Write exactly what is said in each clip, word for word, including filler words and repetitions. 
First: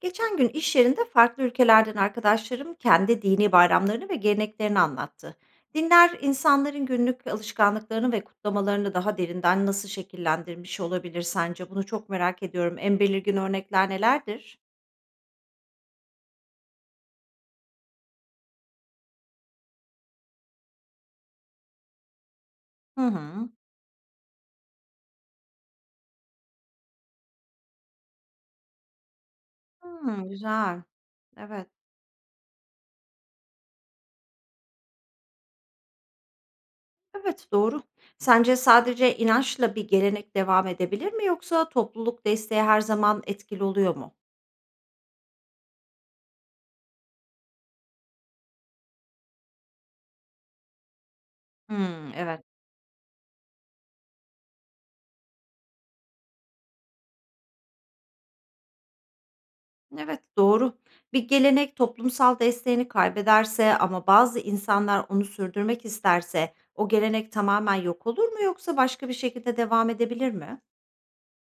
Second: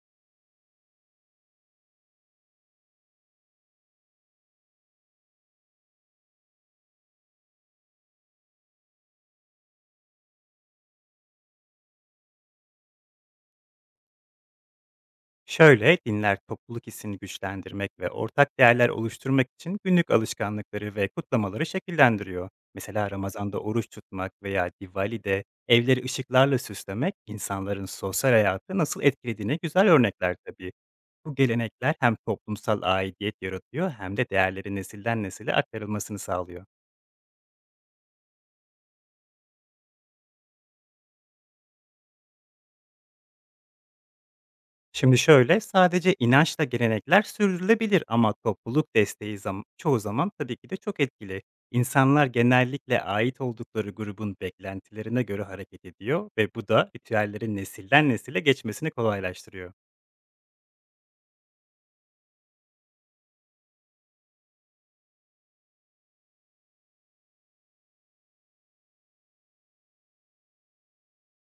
Geçen gün iş yerinde farklı ülkelerden arkadaşlarım kendi dini bayramlarını ve geleneklerini anlattı. Dinler insanların günlük alışkanlıklarını ve kutlamalarını daha derinden nasıl şekillendirmiş olabilir sence? Bunu çok merak ediyorum. En belirgin örnekler nelerdir? Şöyle, dinler topluluk hissini güçlendirmek ve ortak değerler oluşturmak için günlük alışkanlıkları ve kutlamaları şekillendiriyor. Hı Mesela hı. Ramazan'da oruç tutmak veya Diwali'de evleri ışıklarla süslemek insanların sosyal hayatı nasıl etkilediğine güzel Hmm, örnekler tabii. güzel. Bu Evet. gelenekler hem toplumsal aidiyet yaratıyor hem de değerlerin nesilden nesile aktarılmasını sağlıyor. Evet, doğru. Sence sadece inançla bir gelenek devam edebilir mi yoksa topluluk desteği her zaman etkili oluyor mu? Şimdi şöyle, sadece inançla gelenekler sürdürülebilir ama topluluk desteği zam çoğu zaman tabii ki de çok etkili. Hmm, İnsanlar evet. genellikle ait oldukları grubun beklentilerine göre hareket ediyor ve bu da ritüellerin nesilden nesile geçmesini kolaylaştırıyor. Evet, doğru. Bir gelenek toplumsal desteğini kaybederse ama bazı insanlar onu sürdürmek isterse o gelenek tamamen yok olur mu yoksa başka bir şekilde devam edebilir mi?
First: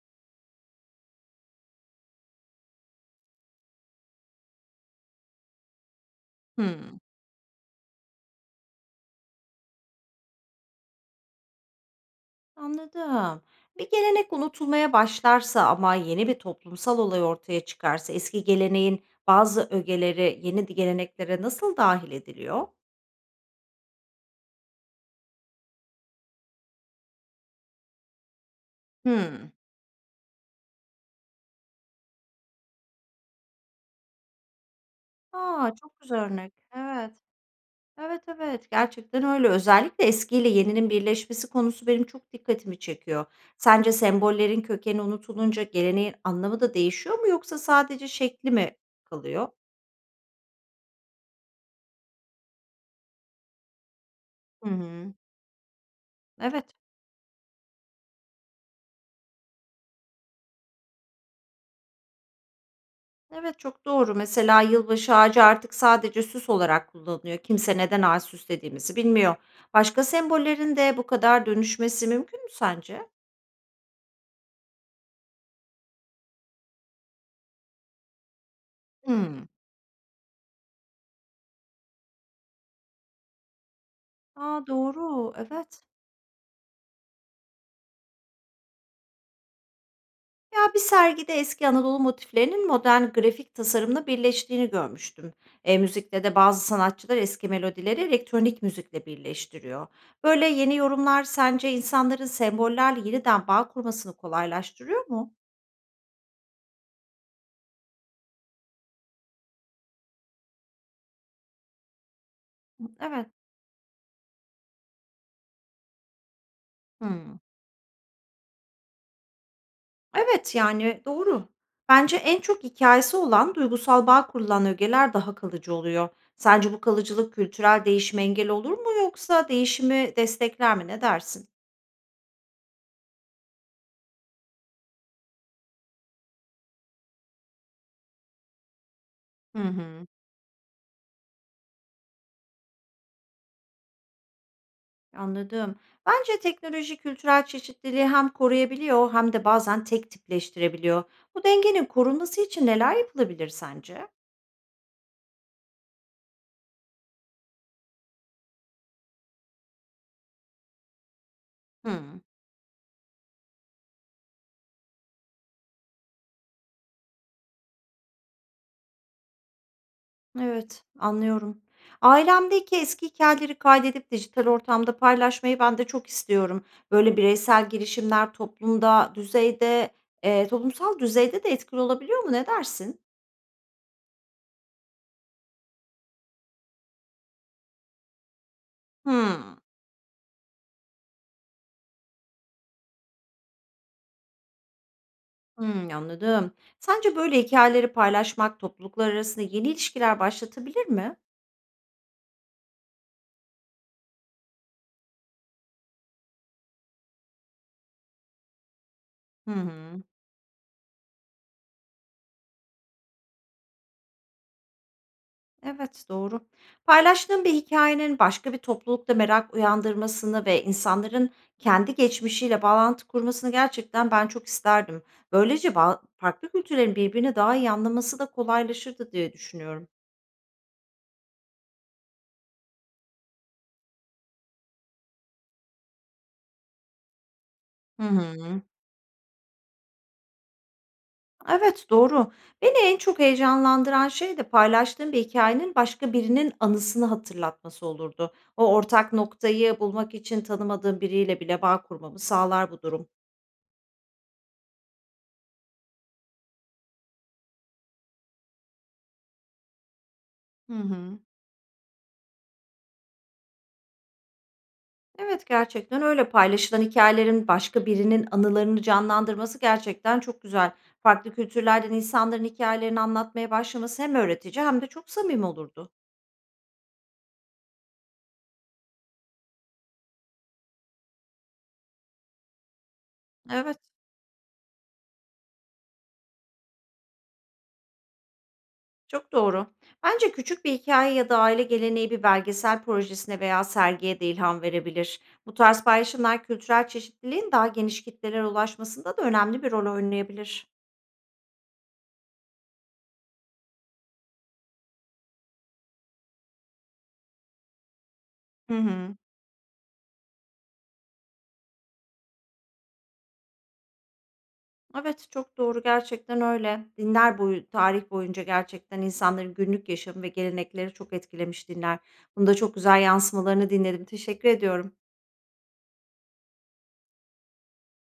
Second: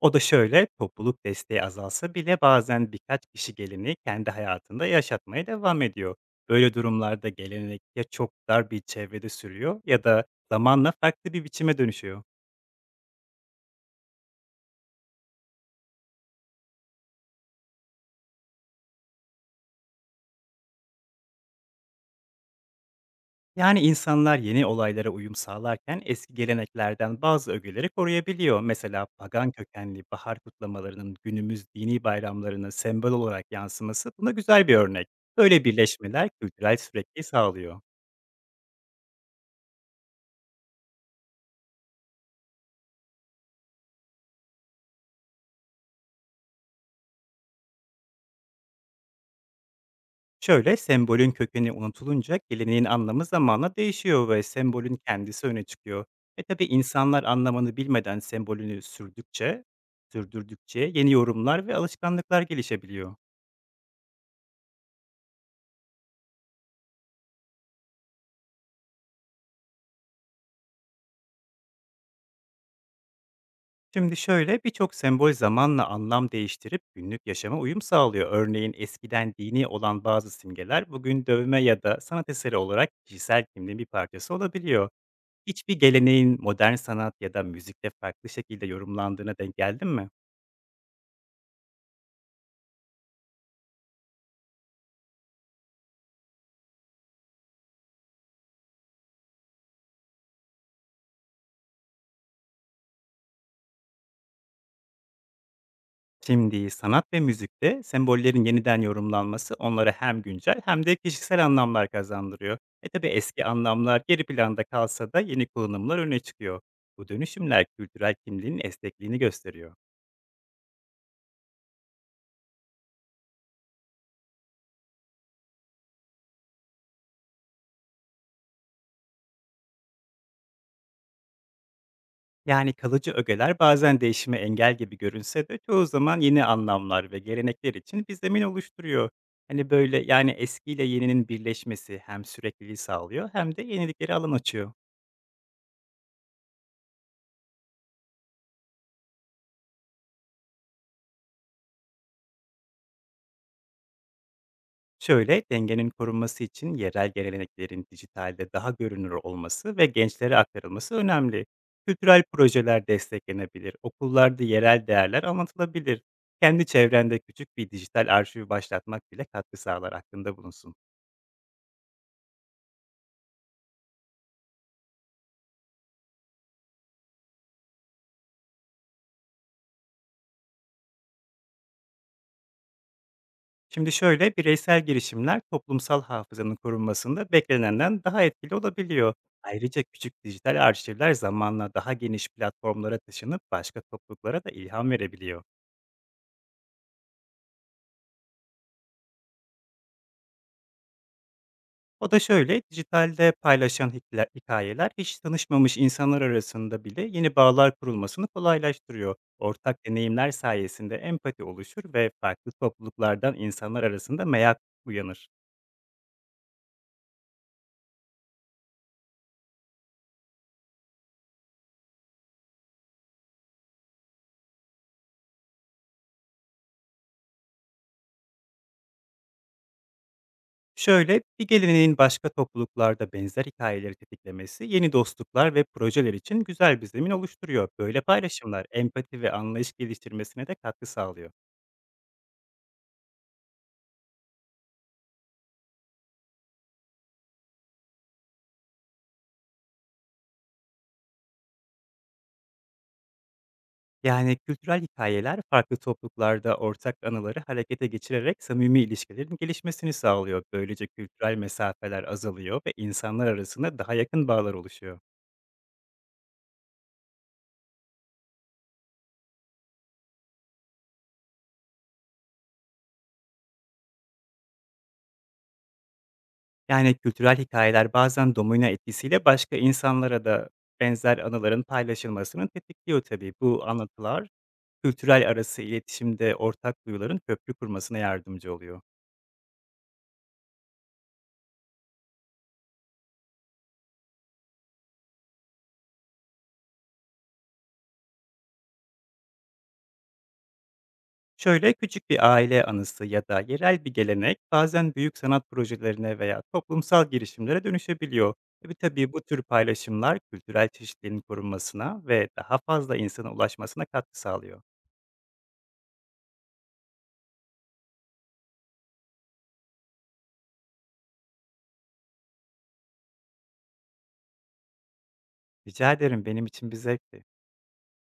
O da şöyle, topluluk desteği azalsa bile bazen birkaç kişi geleneği kendi hayatında yaşatmaya devam ediyor. Böyle Hmm. durumlarda gelenek ya çok dar bir çevrede sürüyor ya da zamanla farklı bir biçime dönüşüyor. Anladım. Bir gelenek unutulmaya başlarsa ama yeni bir toplumsal olay ortaya çıkarsa eski geleneğin bazı ögeleri yeni geleneklere nasıl dahil ediliyor? Yani insanlar yeni olaylara uyum sağlarken eski geleneklerden bazı ögeleri koruyabiliyor. Mesela Hmm. pagan kökenli bahar kutlamalarının günümüz dini bayramlarına sembol olarak yansıması buna güzel bir örnek. Böyle Aa, çok güzel birleşmeler örnek. kültürel Evet. sürekliliği sağlıyor. Evet, evet, gerçekten öyle. Özellikle eskiyle yeninin birleşmesi konusu benim çok dikkatimi çekiyor. Sence sembollerin kökeni unutulunca geleneğin anlamı da değişiyor mu yoksa sadece şekli mi kalıyor? Şöyle, sembolün kökeni unutulunca geleneğin anlamı zamanla değişiyor ve Hı sembolün hı. kendisi öne çıkıyor. E tabi, Evet, insanlar anlamını bilmeden sembolünü sürdükçe, sürdürdükçe yeni yorumlar ve alışkanlıklar gelişebiliyor. evet, çok doğru. Mesela yılbaşı ağacı artık sadece süs olarak kullanılıyor. Kimse neden ağaç süslediğimizi bilmiyor. Başka sembollerin de bu kadar dönüşmesi mümkün mü sence? Şimdi şöyle, birçok sembol zamanla anlam değiştirip günlük yaşama uyum sağlıyor. Örneğin eskiden Hmm. dini olan bazı simgeler bugün dövme ya da sanat eseri olarak kişisel kimliğin bir parçası Aa, olabiliyor. doğru, Hiçbir evet. geleneğin modern sanat ya da müzikte farklı şekilde yorumlandığına denk geldin mi? Ya bir sergide eski Anadolu motiflerinin modern grafik tasarımla birleştiğini görmüştüm. E, müzikte de bazı sanatçılar eski melodileri elektronik müzikle birleştiriyor. Böyle yeni yorumlar sence insanların sembollerle yeniden bağ kurmasını kolaylaştırıyor mu? Şimdi, sanat ve müzikte sembollerin yeniden yorumlanması onlara hem güncel hem de kişisel anlamlar kazandırıyor. E tabi, Evet. eski anlamlar geri planda kalsa da yeni kullanımlar öne çıkıyor. Bu Hmm. dönüşümler kültürel kimliğin esnekliğini gösteriyor. Evet, yani doğru. Bence en çok hikayesi olan, duygusal bağ kurulan ögeler daha kalıcı oluyor. Sence bu kalıcılık kültürel değişime engel olur mu yoksa değişimi destekler mi? Ne dersin? Yani kalıcı ögeler bazen değişime engel gibi görünse de çoğu zaman yeni anlamlar ve gelenekler için bir zemin oluşturuyor. Hı Hani böyle, hı. yani eskiyle yeninin birleşmesi hem sürekliliği sağlıyor hem de yeniliklere alan açıyor. Anladım. Bence teknoloji kültürel çeşitliliği hem koruyabiliyor hem de bazen tek tipleştirebiliyor. Bu dengenin korunması için neler yapılabilir sence? Şöyle, dengenin korunması için yerel geleneklerin dijitalde daha görünür olması ve gençlere aktarılması önemli. Hmm, Kültürel projeler desteklenebilir, okullarda yerel değerler anlatılabilir. Kendi çevrende küçük bir dijital arşiv başlatmak bile katkı sağlar, aklında bulunsun. evet, anlıyorum. Ailemdeki eski hikayeleri kaydedip dijital ortamda paylaşmayı ben de çok istiyorum. Böyle bireysel girişimler toplumda, düzeyde, e, toplumsal düzeyde de etkili olabiliyor mu? Ne dersin? Şimdi şöyle, bireysel girişimler toplumsal hafızanın korunmasında beklenenden daha etkili olabiliyor. Hmm, Ayrıca küçük dijital arşivler zamanla daha geniş platformlara taşınıp başka topluluklara da ilham verebiliyor. hmm, anladım. Sence böyle hikayeleri paylaşmak topluluklar arasında yeni ilişkiler başlatabilir mi? O da şöyle, dijitalde paylaşan hikla- hikayeler hiç tanışmamış insanlar arasında bile yeni bağlar kurulmasını kolaylaştırıyor. Hı Ortak hı. deneyimler sayesinde empati oluşur ve farklı topluluklardan insanlar arasında merak uyanır. Evet, doğru. Paylaştığın bir hikayenin başka bir toplulukta merak uyandırmasını ve insanların kendi geçmişiyle bağlantı kurmasını gerçekten ben çok isterdim. Böylece ba farklı kültürlerin birbirini daha iyi anlaması da kolaylaşırdı diye düşünüyorum. Şöyle, bir geleneğin başka topluluklarda benzer hikayeleri tetiklemesi yeni dostluklar ve projeler için güzel bir zemin oluşturuyor. Böyle Hı hı. paylaşımlar empati ve anlayış geliştirmesine de katkı sağlıyor. Evet, doğru. Beni en çok heyecanlandıran şey de paylaştığım bir hikâyenin başka birinin anısını hatırlatması olurdu. O ortak noktayı bulmak için tanımadığım biriyle bile bağ kurmamı sağlar bu durum. Yani kültürel hikayeler farklı topluluklarda ortak anıları harekete geçirerek samimi ilişkilerin gelişmesini sağlıyor. Hı Böylece hı. kültürel mesafeler azalıyor ve insanlar arasında daha yakın bağlar oluşuyor. Evet, gerçekten öyle. Paylaşılan hikayelerin başka birinin anılarını canlandırması gerçekten çok güzel. Farklı kültürlerden insanların hikayelerini anlatmaya başlaması hem öğretici hem de çok samimi olurdu. Yani kültürel hikayeler bazen domino etkisiyle başka insanlara da benzer anıların paylaşılmasını tetikliyor tabii. Bu Evet, anlatılar kültürel arası iletişimde ortak duyuların köprü kurmasına yardımcı oluyor. çok doğru. Bence küçük bir hikaye ya da aile geleneği bir belgesel projesine veya sergiye de ilham verebilir. Bu tarz paylaşımlar kültürel çeşitliliğin daha geniş kitlelere ulaşmasında da önemli bir rol oynayabilir. Şöyle, küçük bir aile anısı ya da yerel bir gelenek bazen büyük sanat projelerine veya toplumsal girişimlere dönüşebiliyor. Hı Tabii tabii, hı. bu tür paylaşımlar kültürel çeşitliliğin korunmasına ve daha fazla insana ulaşmasına katkı sağlıyor. Evet, çok doğru, gerçekten öyle. Dinler boyu tarih boyunca gerçekten insanların günlük yaşamı ve gelenekleri çok etkilemiş dinler. Bunda çok güzel yansımalarını dinledim. Teşekkür ediyorum. Rica ederim, benim için bir zevkti.